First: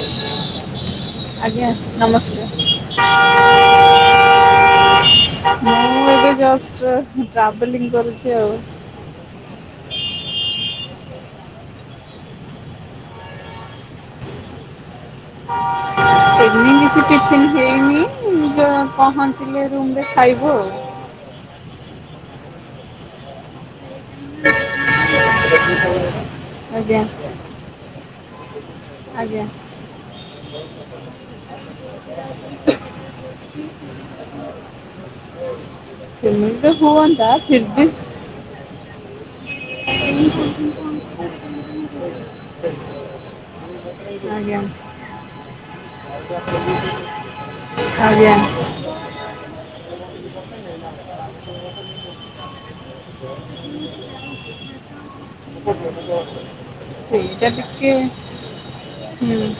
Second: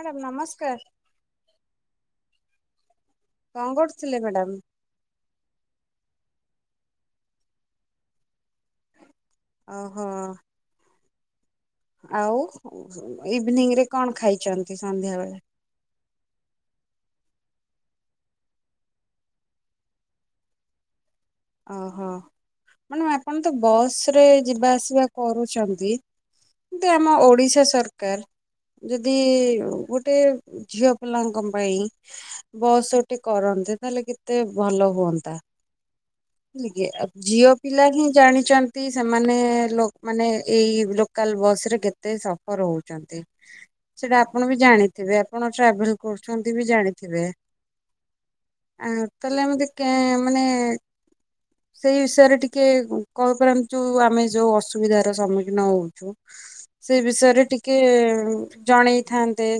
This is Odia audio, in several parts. ମ୍ୟାଡ଼ାମ୍ ନମସ୍କାର୍। ଆଜ୍ଞା ନମସ୍ତେ। କଁ କରୁଥିଲେ ମ୍ୟାଡ଼ାମ? ମୁଁ ଏବେ ଜଷ୍ଟ ଟ୍ରାଭେଲିଂ କରୁଚି ଆଉ। ଅହଃ। ଆଉ ଇଭିନିଂ ରେ କଣ ଖାଇଚନ୍ତି ସନ୍ଧ୍ୟାବେଳେ? [unintelligible] [unintelligible] କିଛି ଟିଫିନ୍ ହେଇନି, ଯଉ ପହଞ୍ଚିଲେ ରୁମ୍ ରେ ଖାଇବୁ ଆଉ। ଅ ହ, ମାନେ ଆପଣ ତ ବସ୍ ରେ ଯିବା ଆସିବା କରୁଚନ୍ତି କିନ୍ତୁ ଆଜ୍ଞା ଆମ ଓଡ଼ିଶା ସରକାର- ଯଦି ଆଜ୍ଞା ଗୋଟେ ଝିଅ ପିଲାଙ୍କ ପାଇଁ ବସ ଗୋଟେ କରନ୍ତେ ତାହେଲେ କେତେ ଭଲ ହୁଅନ୍ତା ସେମିତି ନାହିଁ ତ କି? ହୁଅନ୍ତା ଝିଅ ଫିର୍ ପିଲା ବି ହିଁ ଜାଣିଚନ୍ତି ତି, ସେମାନେ ଲୋ ମାନେ ଏଇ ଲୋକାଲ ବସ୍ ରେ କେତେ ସଫର୍ ହଉଚନ୍ତି। ସେଟା ଆପଣ ବି ଆଜ୍ଞା ଜାଣିଥିବେ, ଆପଣ ଟ୍ରାଭେଲ୍ କରୁଚନ୍ତି ବି ଜାଣିଥିବେ? ଆଜ୍ଞା। ଆ ତାହେଲେ ଏମିତି କେଁ ମାନେ- ସେଇ ବିଷୟରେ ଟିକେ କହିପାରନ୍ତୁ, ଆମେ ଯୋଉ ଅସୁବିଧାର ସମ୍ମୁଖୀନ ହଉଚୁ। ସେଇ ବିଷୟରେ ଟିକେ ହୁଁ ଜଣେଇଥାନ୍ତେ।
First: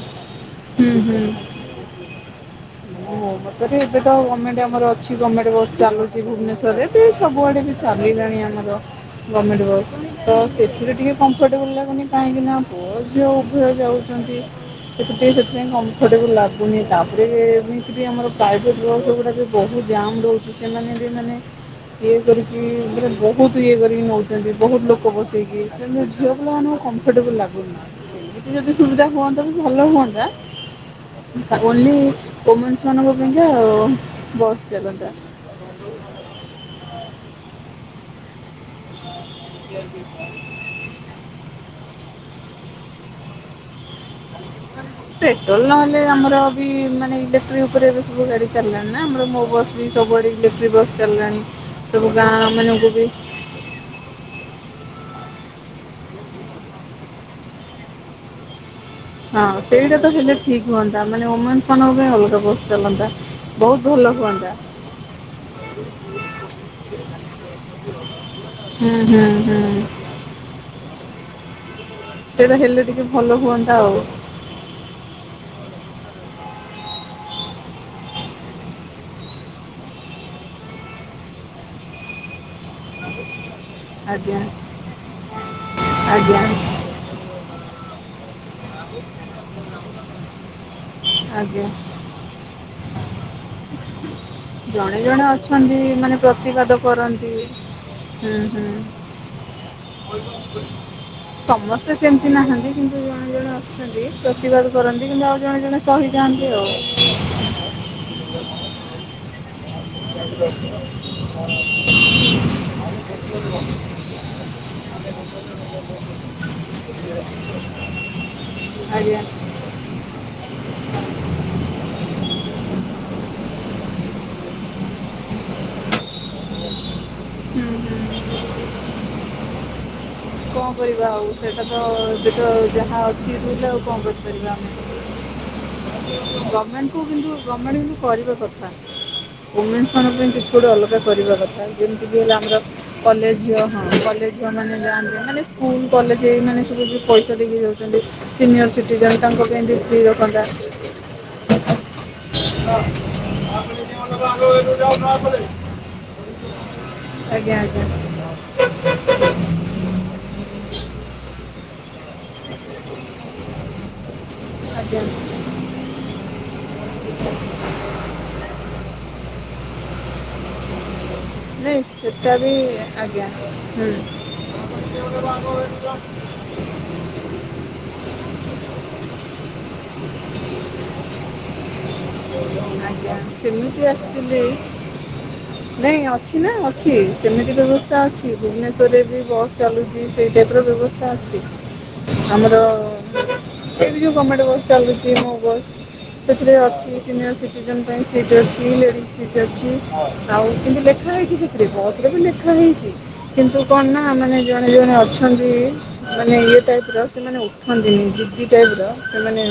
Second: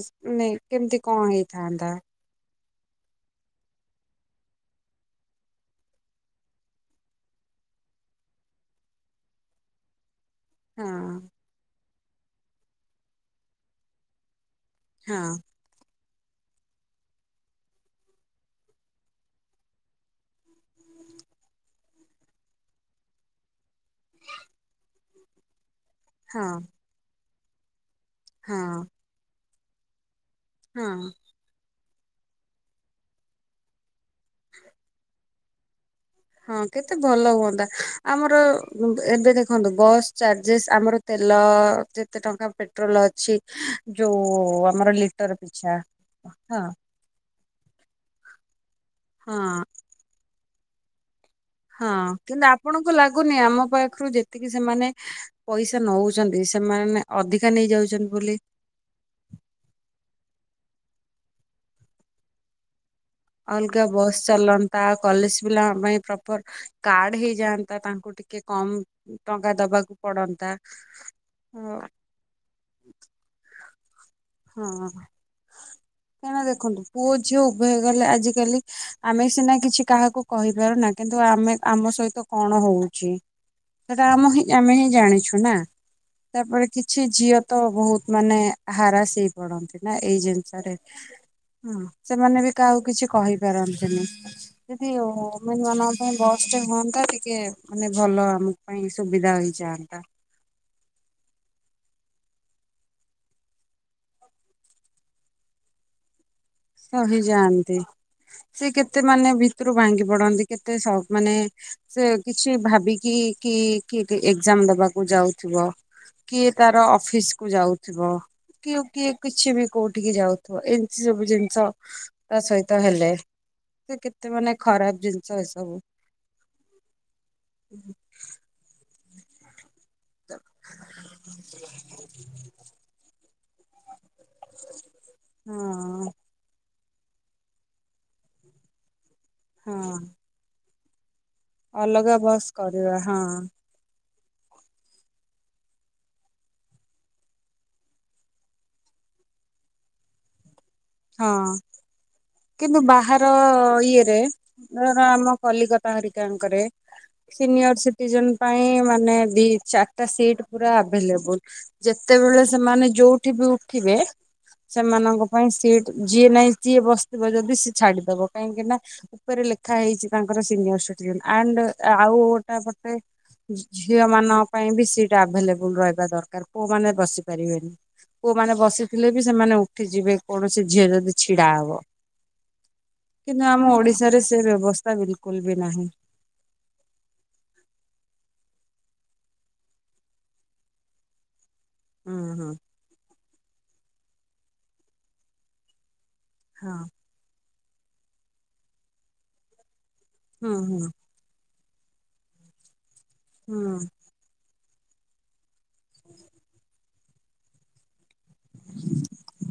ନେଇଁ, ହୁଁ କେମିତି ହୁଁ କଣ ହେଇଥାନ୍ତା? [unintelligible] ମତରେ ଏବେ ତ ଗମେଣ୍ଟ୍ ଆମର ଅଛି, ଗମେଣ୍ଟ ବସ୍ ଚାଲୁଚି ଭୁବନେଶ୍ୱରରେ ବି, ସବୁଆଡ଼େ ବି ଚାଲିଲାଣି ଆମର ଗମେଣ୍ଟ୍ ବସ୍, ତ ହଁ ସେଥିରେ ଟିକେ କମ୍- କମ୍ଫଟେବୁଲ୍ ଲାଗୁନି, କାହିଁକି ନା ପୁଅ ଝିଅ ଉଭୟ ଯାଉଚନ୍ତି, ହଁ ସେଥିପାଇଁ ସେ- ସେଥିପାଇଁ କମ୍ଫର୍ଟେବୁଲ୍ ଲାଗୁନି। ତାପରେ ଏମିତି ବି ଆମର ପ୍ରାଇଭେଟ୍ ବସ୍ ଗୁଡ଼ାକ ବହୁତ ଜାମ୍ ରହୁଛି। ସେମାନେ ବି ମାନେ ଇଏ କରିକି, ପୁରା ବହୁତ୍ ଇଏ କରିକି ନଉଚନ୍ତି, ବହୁତ୍ ଲୋକ ବସେଇକି କିନ୍ତୁ ଝିଅ ହଁ ପିଲାମାନଙ୍କୁ କମ୍ଫର୍ଟେବୁଲ୍ ଲାଗୁନି। ସେମିତି ହଁ ଯଦି ସୁବିଧା ହୁଅନ୍ତା ବି, ଭଲ ହୁଅନ୍ତା। ହଁ ଅ। ଓନ୍ଲି ଓମେନ୍ସ ମାନଙ୍କ ପାଇଁ କା, ଓ ଓ ବସ୍ ଚାଲନ୍ତା। ହଁ କେତେ ଭଲ ହୁଅନ୍ତା। ଆମର ଏବେ ଦେଖନ୍ତୁ ବସ୍ ଚାର୍ଜେସ୍ ଆମର- ତେଲ ଯେତେ ଟଙ୍କା ପେଟ୍ରୋଲ୍ ଅଛି ଯୋଉ ଆମର ଲିଟର ପେଟ୍ରୋଲ୍ ପିଛା ନହେଲେ ଆମର ହଁ ବି ମାନେ ଇଲେକ୍ଟ୍ରି ଉପରେ ଏବେ ସବୁ ଗାଡି- ଚାଲିଲାଣି ନା, ଆମର ହଁ ମୋ ବସ୍ ବି ସବୁଆଡ଼େ ଇଲେକ୍ଟ୍ରିକ୍ ବସ୍ ଚାଲିଲାଣି। ହଁ, ସବୁ ଗାଁ କିନ୍ତୁ ମାନଙ୍କୁ ଆପଣଙ୍କୁ ବି ଲାଗୁନି ଆମ ପାଖରୁ ଯେ- ଯେତିକି ସେମାନେ ପଇସା ନଉଚନ୍ତି, ସେମାନେ ଅଧିକା ନେଇଯାଉଚନ୍ତି ବୋଲି। ହଁ ସେଇଟା ତ ହେଲେ ଠିକ ହୁଅନ୍ତା, ମାନେ ଓମେନ୍ସ ମାନଙ୍କ ପାଇଁ ଅଲଗା ବସ୍ ଚାଲନ୍ତା। ବହୁତ ଅଲଗା ଭଲ ବସ୍ ହୁଅନ୍ତା ଚାଲନ୍ତା, କଲେଜ୍ ପିଲାଙ୍କ ପାଇଁ ପ୍ରପର୍- କାର୍ଡ ହେଇଯାଆନ୍ତା, ତାଙ୍କୁ ଟିକେ କମ୍ ହୁଁ ହୁଁ ଟଙ୍କା ହୁଁ ଦବାକୁ- ପଡ଼ନ୍ତା, ହଁ। ସେଇଟା ହେଲେ ଟିକେ ଭଲ ହୁଅନ୍ତା ଆଉ। ହଁ ଅ। [unintelligible] କାଇଁ ନା ଦେଖନ୍ତୁ, ପୁଅ ଝିଅ ଉଭୟ ଗଲେ ଆଜିକାଲି, ଆମେ ସିନା କିଛି କାହାକୁ- କହିପାରୁନା କିନ୍ତୁ ଆମେ ଆମ ସହିତ କଣ ହଉଚି ସେଟା ଆମ ଆଜ୍ଞା ହିଁ ଆମେ ହିଁ ଜାଣିଛୁ ନା, ଆଜ୍ଞା ତାପରେ କିଛି- କିଛି ଝିଅ ତ ବହୁତ ମାନେ ହାରାସ ହେଇପଡ଼ନ୍ତି ନା ଏଇ ଜିନିଷରେ। [inaudible] ହୁଁ ସେମାନେ ବି କାହାକୁ କିଛି କହିପାରନ୍ତିନି, ଯଦି ଜଣେ ଓ ଜଣେ ଅଛନ୍ତି ଓମେନ୍ସମାନଙ୍କ ପାଇଁ ମାନେ ବସ୍ ଟେ ପ୍ରତିବାଦ ହୁଅନ୍ତା କରନ୍ତି ଟିକେ ମାନେ ଭଲ ହୁଁ ଆମ ହୁଁ। ପାଇଁ ସୁବିଧା ହେଇଯାଆନ୍ତା। ସମସ୍ତେ ସେମିତି ନାହାନ୍ତି କିନ୍ତୁ ଜଣେ ଜଣେ ଅଛନ୍ତି ପ୍ରତିବାଦ କରନ୍ତି କିନ୍ତୁ ଆଉ ଆଉ ଜଣେ ଜଣେ ସହିଯାଆନ୍ତି ଆଉ। ସହିଯାଆନ୍ତି ସେ କେତେମାନେ ଭିତରୁ ଭାଙ୍ଗି ପଡ଼ନ୍ତି କେତେ ସ ମାନେ- ସେ କିଛି ଭାବିକି କି କି ଏକ୍ଜାମ୍ ଦବାକୁ ଯାଉଥିବ। କିଏ ତାର ଅଫିସ୍ କୁ ଯାଉଥିବ କିଏ କିଏ ଆଜ୍ଞା କିଛି ବି- କୋଉଠିକି ଯାଉଥିବ ଏମିତି ସବୁ ଯେମିତି ସ ତା ସହିତ ହେଲେ ସେ କେତେ ମାନେ ଖରାପ ଜିନିଷ ଏ ସବୁ। ହୁଁ ହୁଁ କଣ କରିବା ଆଉ ସେଇଟା ତ ସେଇଟା ଯାହା ଅଛି ବୁହିଲେ ଆଉ କଣ କରିବା ଆଉ କଣ କରିବା ହଁ ଆମେ? ଗଭର୍ଣ୍ଣମେଣ୍ଟକୁ କିନ୍ତୁ ଗଭର୍ଣ୍ଣମେଣ୍ଟ କିନ୍ତୁ କରିବା କଥା ହଁ ଓମେନ୍ସମାନଙ୍କ ପାଇଁ କିଛି ଗୋଟେ ଅଲଗା କରିବା କଥା ଅଲଗା ଯେମିତିକି ହେଲା ବସ୍ ଆମର କରିବା ହଁ କଲେଜ ଝିଅ ହଁ କଲେଜ ଝିଅମାନେ ଯାଆନ୍ତି। ମାନେ ସ୍କୁଲ କଲେଜ ଏଇ ମାନେ ସବୁ ଯଉ ପଇସା ଦେଇକି ଯାଉଛନ୍ତି। ସିନିୟର୍ ସିଟିଜେନ୍ ତାଙ୍କ ପାଇଁ ବି ଫ୍ରି ରଖନ୍ତା। ହଁ [inaudible] କିନ୍ତୁ ବାହାର ଇଏରେ ଧର ଆମ କଲିକତା ହେରିକାଙ୍କରେ ଆଜ୍ଞା ସିନିୟର ଆଜ୍ଞା ସିଟିଜେନ ପାଇଁ ମାନେ ଦି ଚାରି ତ ସିଟ ପୁରା ଆଭେଲେବୁଲ ଯେତେବେଳେ ସେମାନେ ଯୋଉଠି ବି ଉଠିବେ। ଆଜ୍ଞା ସେମାନଙ୍କ ପାଇଁ ସିଟ ଯିଏ ନାହିଁ ସିଏ ଯଦି ସେ ଛାଡିଦବ କାହିଁକି ନା ଉପରେ ଲେଖା ହେଇଛି ତାଙ୍କର ସିନିୟର ସିଟି ଆଣ୍ଡ ନାଇଁ ଆଉ ସେଟା ବି ଗୋଟାପଟେ ଆଜ୍ଞା ହୁଁ। ଝିଅ ମାନଙ୍କ ପାଇଁ ବି ସିଟ୍ ଆଭେଲେବୁଲ ରହିବ। ଦରକାର ପୁଅମାନେ ବସି ପାରିବେନି ପୁଅମାନେ ବସିଥିଲେ ବି ସେମାନେ ଉଠି ଯିବେ କୌଣସି ଝିଅ ଯଦି ଛିଡା ହବ। ଆଜ୍ଞା, କିନ୍ତୁ ଆମ ସେମିତି ଓଡିଶାରେ ସେ ଆସିଥିଲି ବ୍ୟବସ୍ଥା ବିଲକୁଲ ବି ନାହିଁ। ନାଇଁ ଅଛି ଅଛି ନା ଅଛି ସେମିତି ବ୍ୟବସ୍ଥା ଅଛି ଭୁବନେଶ୍ଵରରେ ବି ବସ୍ ଚାଲୁଛି ସେଇ ଟାଇପର ବ୍ୟବସ୍ଥା ଅଛି, ହୁଁ ହୁଁ ଆମର ଏଇଠି ଯଉ ଗମେଣ୍ଟ ବସ୍ ଚାଲୁଛି ମୋ ବସ୍। ସେଥିରେ ହଁ ଅଛି ସିନିୟର ସିଟିଜେନ୍ ପାଇଁ ସିଟ୍ ଅଛି ଲେଡ଼ିଜ୍ ସିଟ୍ ଅଛି। ଆଉ ହୁଁ କିନ୍ତୁ ହୁଁ ଲେଖା ହେଇଛି ସେଥିରେ ବସରେ ବି ଲେଖା ହେଇଛି କିନ୍ତୁ ହୁଁ। କଣ ନା ଆହ୍ ମାନେ ଜଣେ ଜଣେ ଅଛନ୍ତି ମାନେ ଇଏ ଟାଇପର ସେମାନେ ଉଠନ୍ତିନି ଜିଦି ଟାଇପର। ମାନେ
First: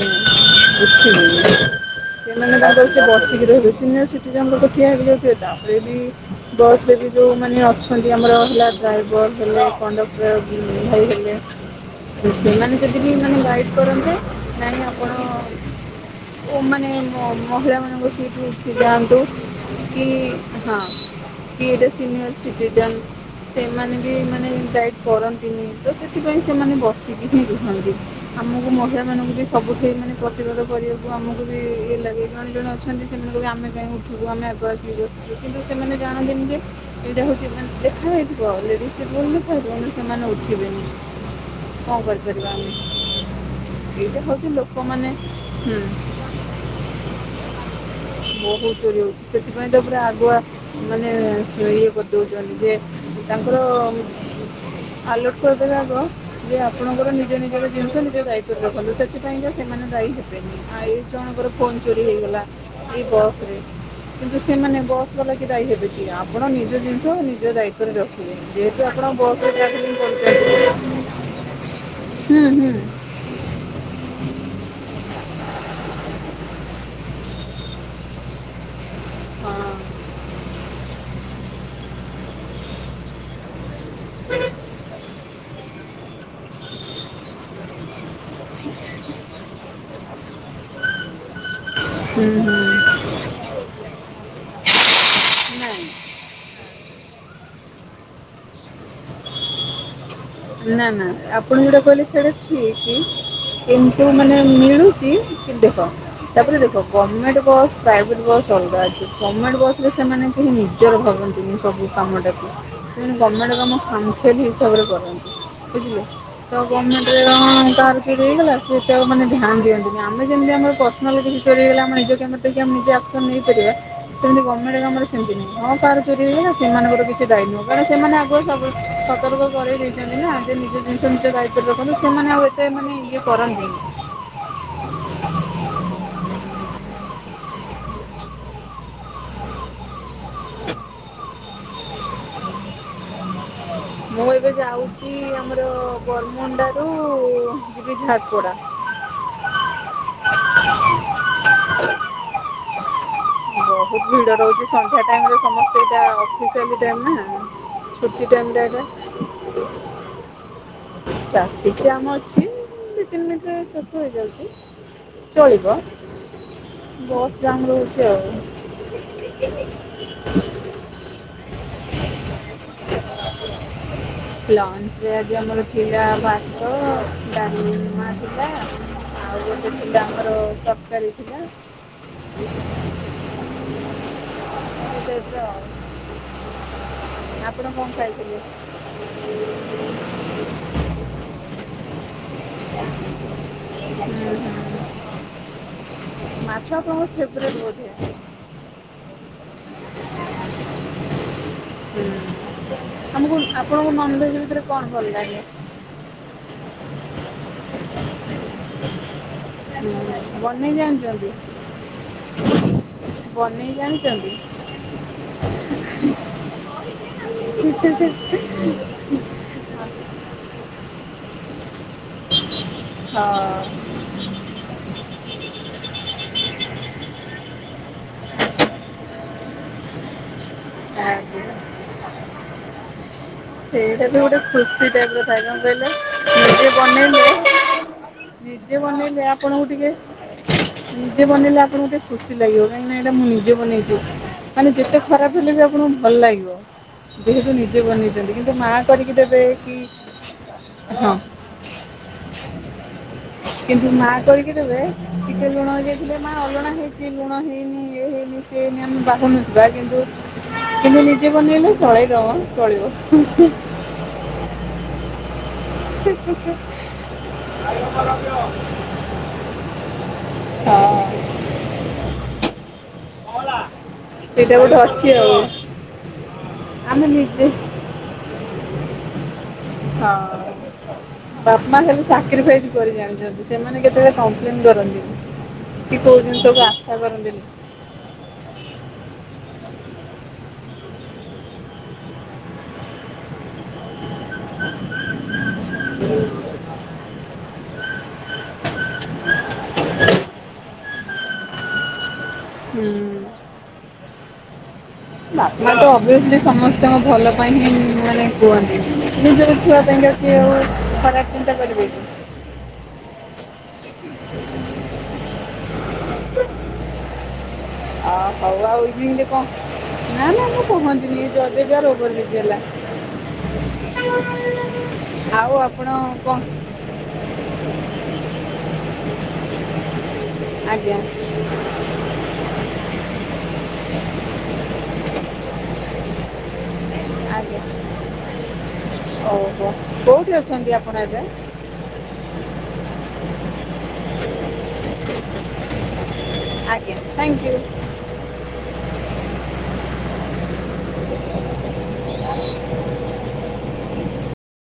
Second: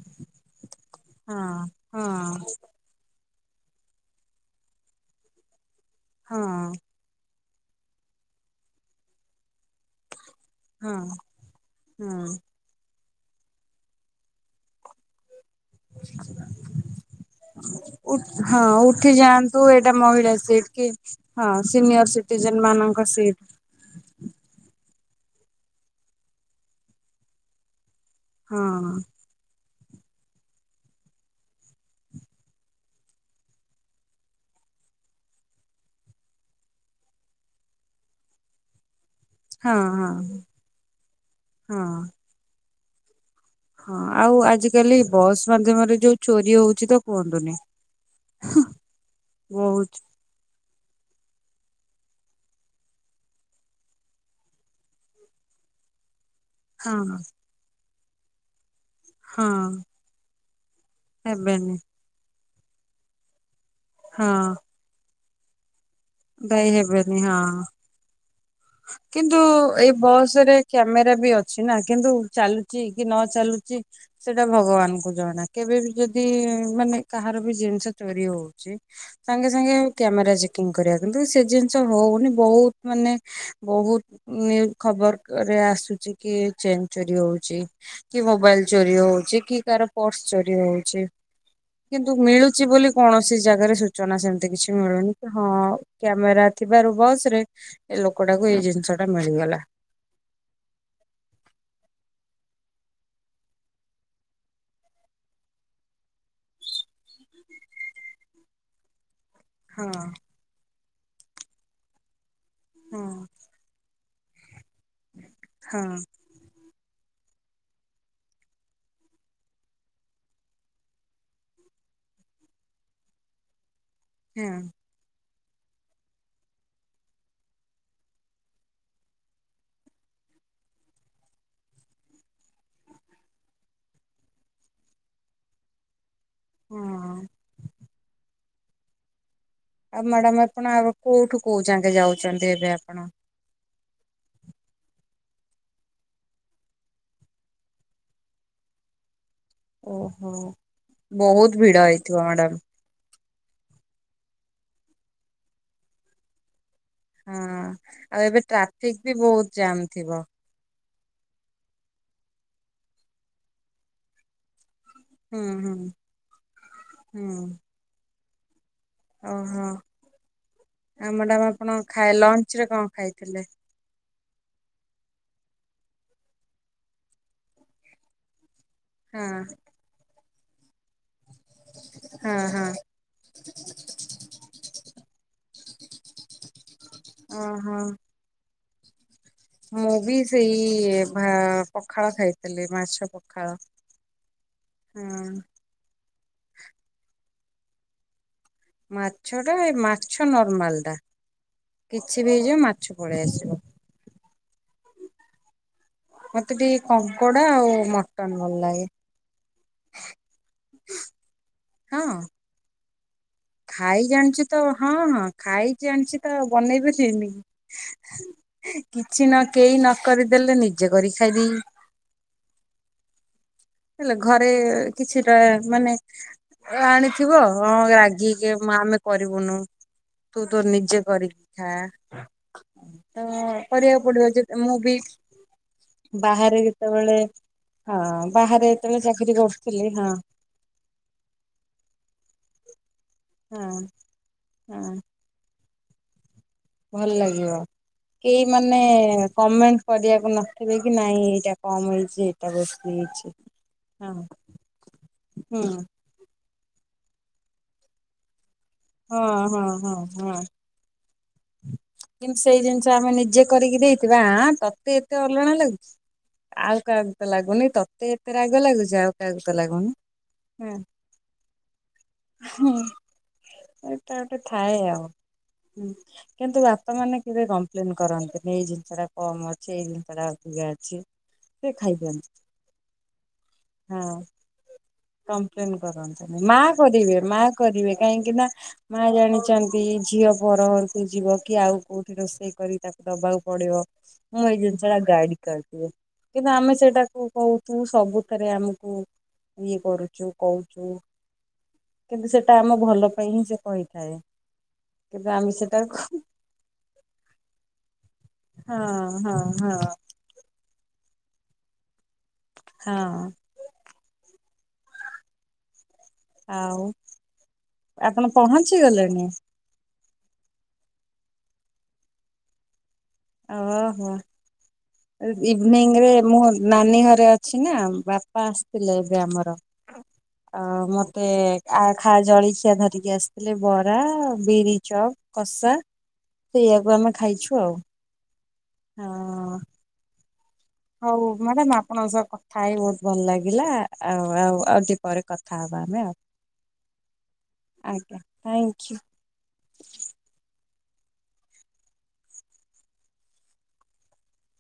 ଉଠିବେନି ହଁ ହଁ ସେମାନେ [unintelligible] ସେ ବସିକି ରହିବେ, ସିନିୟର ସିଟିଜନ୍ ଲୋକ ଠିଆ ହେଇଯାଉଥିବେ ତାପରେ ବି ହଁ ବସ ରେ ବି ଯେଉଁମାନେ ଅଛନ୍ତି ଆମର ହେଲା ଡ୍ରାଇଭର ହେଲେ କଣ୍ଡକ୍ଟର ଭାଇ ହଁ ହେଲେ ହଁ ସେମାନେ ଯଦି ବି ମାନେ ଗାଇଡ଼ କରନ୍ତେ ନାହିଁ ଆପଣ ଓ ମାନେ ମହିଳାମାନଙ୍କୁ ଉ ସିଟ ହଁ ଉଠି ଯାଆନ୍ତୁ ଏଇଟା କି ମହିଳା ସିଟ୍ ହଁ। କି ହଁ କି ଏଟା ସିନିୟର ସିନିୟର୍ ସିଟିଜେନ ସିଟିଜନ୍ ମାନଙ୍କ ସିଟ୍ ସେମାନେ ବି ମାନେ ଗାଇଡ୍ କରନ୍ତିନି ତ ସେଥିପାଇଁ ସେମାନେ ବସିକି ହିଁ ରୁହନ୍ତି। ହଁ ଆମକୁ ମହିଳାମାନଙ୍କୁ ଏ ସବୁଠି ମାନେ ପ୍ରତିରୋଧ କରିବାକୁ ଆମକୁ ବି ଇଏ ଲାଗେ କଣେ ଜଣେ ଅଛନ୍ତି ସେମାନଙ୍କୁ ବି ଆମେ କାଇଁ ଉଠି [unintelligible] [unintelligible] ହଁ ହଁ ସେମାନେ ଉଠିବେନି ହଁ କଣ କରିପାରିବା ଆମେ? ହଁ ଏଇଟା ଆଉ ହଉଛି ଆଜିକାଲି ଲୋକମାନେ ବସ୍ ହୁଁ ମାଧ୍ୟମରେ ଯୋଉ ଚୋରି ହଉଛି ତ କୁହନ୍ତୁନି। ବହୁତ ଚୋରି ହଉଛି ସେଥିପାଇଁ ତ ପୁରା ବହୁତ ଆଗୁଆ ମାନେ ଚୋରି ଇଏ କରିଦଉଛନ୍ତି ଯେ ତାଙ୍କର ଆଲଟ୍ କରିଦେବେ ଆଗ। ଯେ ଆପଣଙ୍କର ହଁ ନିଜ ନିଜର ଜିନିଷ ନିଜ ଦାୟିତ୍ୱରେ ରଖନ୍ତୁ ହଁ ସେଥିପାଇଁକା ସେମାନେ ଦାୟୀ ହେବେନି [unintelligible] ଜଣଙ୍କର ହେବେନି ଫୋନ୍ ଚୋରି ହେଇଗଲା ଏଇ ବସରେ, ହଁ କିନ୍ତୁ ସେମାନେ ବସ୍ ବାଲା କି ଦାଇ ହେବେ କି ଆପଣ ଦାୟୀ ନିଜ ଜିନିଷ ହେବେନି ନିଜ ହଁ ଦାୟି ତ୍ବ କରି ରଖିବେ ଯେହେତୁ ଆପଣ କିନ୍ତୁ ବସରେ ଏଇ ଟ୍ରାଭେଲିଂ ବସ ରେ କରୁଛନ୍ତିଁ, କ୍ୟାମେରା ବି ଅଛି ନା କିନ୍ତୁ ହୁଁ ଚାଲୁଛି ହୁଁ। କି ନ ଚାଲୁଚି ସେଟା ଭଗବାନଙ୍କୁ ଜଣା, କେବେବି ଯଦି ମାନେ କାହାରବି ଜିନିଷ ତୋରି ହଉଛି ସାଙ୍ଗେ ହଁ ସାଙ୍ଗେ କ୍ୟାମେରା ଚେକିଂ କରିବା କିନ୍ତୁ ସେ ଜିନ୍ ଷ ହଉନି ବହୁତ ମାନେ ବହୁତ [unintelligible] ଖବର୍କରେ ଆସୁଛି। କି ଏଇ ଚେନ୍ ଚୋରି ହଉଚି। କି ମୋବାଇଲ୍ ଚୋରି ହଉଛି, କି କାହାର ପର୍ସ ଚୋରି ହଉଛି। କିନ୍ତୁ ହୁଁ ମିଳୁଛି ବୋଲି ହୁଁ କୌଣସି ଜାଗାରେ ସୂଚନା ସେମତି କିଛି ମିଳୁନି କି ହଁ, ନାଇଁ କ୍ୟାମେରା ଥିବାରୁ ବସରେ ଏ ଲୋକଟାକୁ ଏଇ ଜିନିଷଟା ମିଳିଗଲା। ନା ନା ଆପଣ ଯୋଉଟା କହିଲେ ସେଇଟା ଠିକ୍। କିନ୍ତୁ ମାନେ ମିଳୁଚି କିନ୍ତୁ ଦେଖ। ତାପରେ ଦେଖ ଗମେଣ୍ଟ ବସ୍ ପ୍ରାଇଭେଟ ବସ୍ ଅଲଗା ଅଛି। ଗମେଣ୍ଟ ହଁ ବସରେ ସେମାନେ କେହି ନିଜର ଭାବନ୍ତିନି ସବୁ କାମଟା ସେ ହଁ ମାନେ ଗମେଣ୍ଟ କାମ ଖାମିଖିଆଲି ହିସାବରେ କରନ୍ତି ହଁ ବୁଝିଲେ। [unintelligible] ପର୍ସନାଲ୍ ଯଦି କିଛି ଚୋରି ହେଇଗଲା ଆମ କ୍ୟାମେରା ଦେଖି ନିଜେ ଆକ୍ସନ ନେଇପାରିବା, ସେମିତି ହଁ ଗମେଣ୍ଟ କାମରେ ସେମିତି ନାହିଁ ହଁ କାହାର ଚୋରି ହେଇଗଲା ସେମାନଙ୍କର କିଛି ଦାୟୀ ନୁହଁ କାରଣ ସେମାନେ ଆଗୁଆ ସବୁ ସତର୍କ କରେଇ ଦେଇ ଛନ୍ତି ନା ଯେ ନିଜ ଜିନିଷ ନିଜ ଦାୟିତ୍ୱରେ ରଖନ୍ତୁ ସେମାନେ ଆଉ ଏତେ ମାନେ ଇଏ କରନ୍ତିନି? ହଁ ଆଉ ମ୍ୟାଡ଼ାମ୍ ଆପଣ ଆଗ କୋଉଠୁ କୋଉ ଯାଙ୍କେ ଯାଉଛନ୍ତି ଏବେ ଆପଣ? ମୁଁ ଏବେ ଯାଉଛି ଆମର ବରମୁଣ୍ଡାରୁ ଯିବି ଝାରପଡ଼ା। ଓହୋ, ବହୁତ ଭିଡ଼ ହେଇଥିବ ମ୍ୟାଡ଼ାମ। ବହୁତ ଭିଡ ରହୁଛି ସନ୍ଧ୍ୟା ଟାଇମରେ ସମସ୍ତେ ଏଇଟା ହଁ। ଆଉ ଏବେ ଟ୍ରାଫିକ ବି ବହୁତ ଜାମ୍ ଥିବ [unintelligible] ଟ୍ରାଫିକ ଜାମ୍ ଅଛି ଦି ତିନି ମିନିଟରେ ଶେଷ ହେଇଯାଉଛି। ହୁଁ ହୁଁ ଚଳିବ ହୁଁ ବସ୍ ଜାମ୍ ରହୁଛି ଆଉ। ଓହୋ, ଆଉ ମ୍ୟାଡ଼ାମ ଆପଣ ଖାଇ ଲଞ୍ଚରେ କଣ ଖାଇଥିଲେ? [inaudible] ଲଞ୍ଚରେ ଆଜି ଆମର ଥିଲା ଭାତ, ଡ଼ାଲମା ଥିଲା। ଆଉ ହଁ ଗୋଟେ ଥିଲା ଆମର ତରକାରୀ ହଁ ହଁ ଥିଲା। [unintelligible] ଓହୋ। [inaudible] ମୁଁ ବି ସେଇ ଭା ପଖାଳ ଖାଇଥିଲି ମାଛ ପଖାଳ। ହଁ ମାଛ ଆପଣଙ୍କ ଫେବ୍ରେଟ ବୋଧେ? ମାଛ ଟା ଏଇ ମାଛ ନର୍ମାଲ୍ ଟା କିଛି ବି ହେଇଯାଉ ମାଛ ପଳେଇ ଆମକୁ ଆସିବ। ଆପଣଙ୍କୁ ନନଭେଜ୍ ଭିତରେ କଣ ଭଲ ଲାଗେ? ମୋତେ ଟିକେ କଙ୍କଡା ଆଉ ମଟନ୍ ଭଲ ଲାଗେ। ବନେଇ ଜାଣିଚନ୍ତି? ହଁ। ବନେଇ ଖାଇ ଜାଣିଛନ୍ତି? ଜାଣିଚି ତ ହଁ ହଁ ଖାଇ ଜାଣିଛି ତ ବନେଇ ବି ଥିମି। କିଛି ନ କେଇ ନ କରିଦେଲେ ନିଜେ କରି ଖାଇଦେବି। ହଁ। ହେଲେ ଘରେ କିଛିଟା ମାନେ ଅ, ଆଣିଥିବ ହଁ ରାଗିକି ମା ଆମେ କରିବୁନୁ। ତୁ ତୋ ନିଜ ଜେ କରିକି ଆଜ୍ଞା। ଖା। ତ କରିବାକୁ ପଡିବ ଯେ ମୁଁ ସେ ବି ଟାଇପ୍ ର ଖାଏ। କଣ କହିଲେ ବାହାରେ ନିଜେ ଯେତେବେଳେ ବନେଇଲେ ହଁ ବାହାରେ ନିଜେ ଯେତେବେଳେ ବନେଇଲେ ଚାକିରି ଆପଣଙ୍କୁ କରୁଥିଲି ଟିକେ ହଁ ନିଜେ ବନେଇଲେ ଆପଣଙ୍କୁ ଯେ ଖୁସି ଲାଗିବ କାହିଁକିନା ଏଇଟା ମୁଁ ନିଜେ ହଁ ବନେଇଚି। ମାନେ ହଁ ଯେତେ ଖରାପ ହେଲେ ବି ଆପଣଙ୍କୁ ଭଲ ଲାଗିବ। ଭଲ ଯେହେତୁ ଲାଗିବ। ନିଜେ ବନେଇଛନ୍ତି କେଇ କିନ୍ତୁ ମା ମାନେ କରିକି ଦେବେ କି କମେଣ୍ଟ କରିବାକୁ ନଥିବେ କି ହଁ ନାଇଁ ଏଇଟା କମ ହେଇଛି ଏଇଟା ବେଶୀ ହେଇଛି। କିନ୍ତୁ ମା ହଁ କରିକି ଦେବେ ଟିକେ ହୁଁ ଲୁଣ ହେଇଯାଇଥିଲେ ମା ଅଲଣା ହେଇଛି ଲୁଣ ହେଇନି ଇଏ ହେଇନି। ସିଏ ହେଇନି ଆମେ ହଁ ବାହୁନୁଥିବା ହଁ ହଁ କିନ୍ତୁ ହଁ କିନ୍ତୁ ନି ନିଜେ ବନେଇଲେ ଚଳେଇଦବା, ଚଳିବ। ଥିବ ଆଁ, ତୋତେ ଏତେ ଅଲଣା ଲାଗୁ ଆଉ କାହାକୁ ତ ଲାଗୁନି ତୋତେ ଏତେ ରାଗ ଲାଗୁଛି ଆଉ କାହାକୁ ତ ଲାଗୁନି। ହୁଁ। ହଁ ହଁ ଏଟା ଗୋଟେ ଥାଏ ଆଉ ହୁଁ। କିନ୍ତୁ ବାପା ଆମେ ମାନେ କେବେ ନିଜେ କମ୍ପ୍ଲେନ୍ କରନ୍ତିନି ଏଇ ଜିନିଷ ଟା କମ ଅଛି ଏଇ ଜିନିଷ ଟା ହଁ ଅଧିକା ଅଛି। ସେ ବାପା ହେଲେ ଖାଇଦିଅନ୍ତି ସାକ୍ରିଫାଇସ୍ କରି ଜାଣିଛନ୍ତି ସେମାନେ କେତେବେଳେ କମ୍ପ୍ଲେନ୍ କରନ୍ତି କମ୍ପ୍ଲେନ୍ କରନ୍ତିନି। ମା କରିବେ ମା କରନ୍ତିନି। କରିବେ କାହିଁକି ନା ମା ଜାଣିଛନ୍ତି ଝିଅ ପର ଘରକୁ ଯିବ କି ଆଉ କୋଉଠି ରୋଷେଇ କରି ତା ଦବାକୁ ପଡିବ। ମୁଁ ଏଇ ଜିନିଷ ଟା ଗାଇଡ୍ କରିିଦିଏ। କିନ୍ତୁ ଆମେ ସେଟାକୁ କହୁ ତୁ ସବୁଥିରେ ଆମକୁ ଇଏ କରୁଛୁ କହୁଛୁ କିନ୍ତୁ ସେଟା ଆମ ଭଲ ପାଇଁ ହିଁ ସେ କହିଥାଏ। କିନ୍ତୁ ଆମେ ବାପ ମା ସେଟା ତ ଅବ୍ୟସ୍ଲି ସମସ୍ତଙ୍କ ଭଲ ପାଇଁ ହିଁ ମାନେ କୁହନ୍ତି। ହଁ ହଁ ନିଜର ହଁ ଛୁଆ ପାଇଁକା କିଏ ଆଉ ଖରାପ ଚିନ୍ତା କରିବେ କି? ହଁ। [unintelligible] ଆଉ ଆ ଆପଣ ହଉ ଆଉ ଇଭିନିଂରେ ପହଞ୍ଚିଗଲେଣି? କଣ ନା ନା ମୁଁ ପହଞ୍ଚିନି [unintelligible] ଓଭର୍ ବ୍ରିଜ୍ ହେଲା। ଓହୋ। [inaudible] ଏ ଆପଣ ଇଭିନିଂ ରେ କଣ ମୁଁ ନାନୀ ଘରେ ଅଛି ନା ବାପା ଆସିଥିଲେ ଏବେ ଆମର। ଅ, ଆଜ୍ଞା ମୋତେ ଆ, ଖା- ଜଳଖିଆ ଧରିକି ଆସିଥିଲେ ବରା ବିରି ଚପ କଷା। ସେଇଆକୁ ଆମେ ଆଜ୍ଞା ଖାଇଛୁ ଆଉ। ହଁ। ଓହୋ। କୋଉଠି ଅଛନ୍ତି ଆ ହଉ ମ୍ୟାଡାମ ଆପଣଙ୍କ ସହ କଥା ହେଇ ବହୁତ ଭଲ ଲାଗିଲା ଆଉ ଆଉ ଆଉ ଦିପରେ କଥା ହବା ଆମେ ଆଉ। ଆଜ୍ଞା ଥ୍ୟାଙ୍କୟୁ। ଆଜ୍ଞା ଥ୍ୟାଙ୍କ ୟୁ। [unintelligible]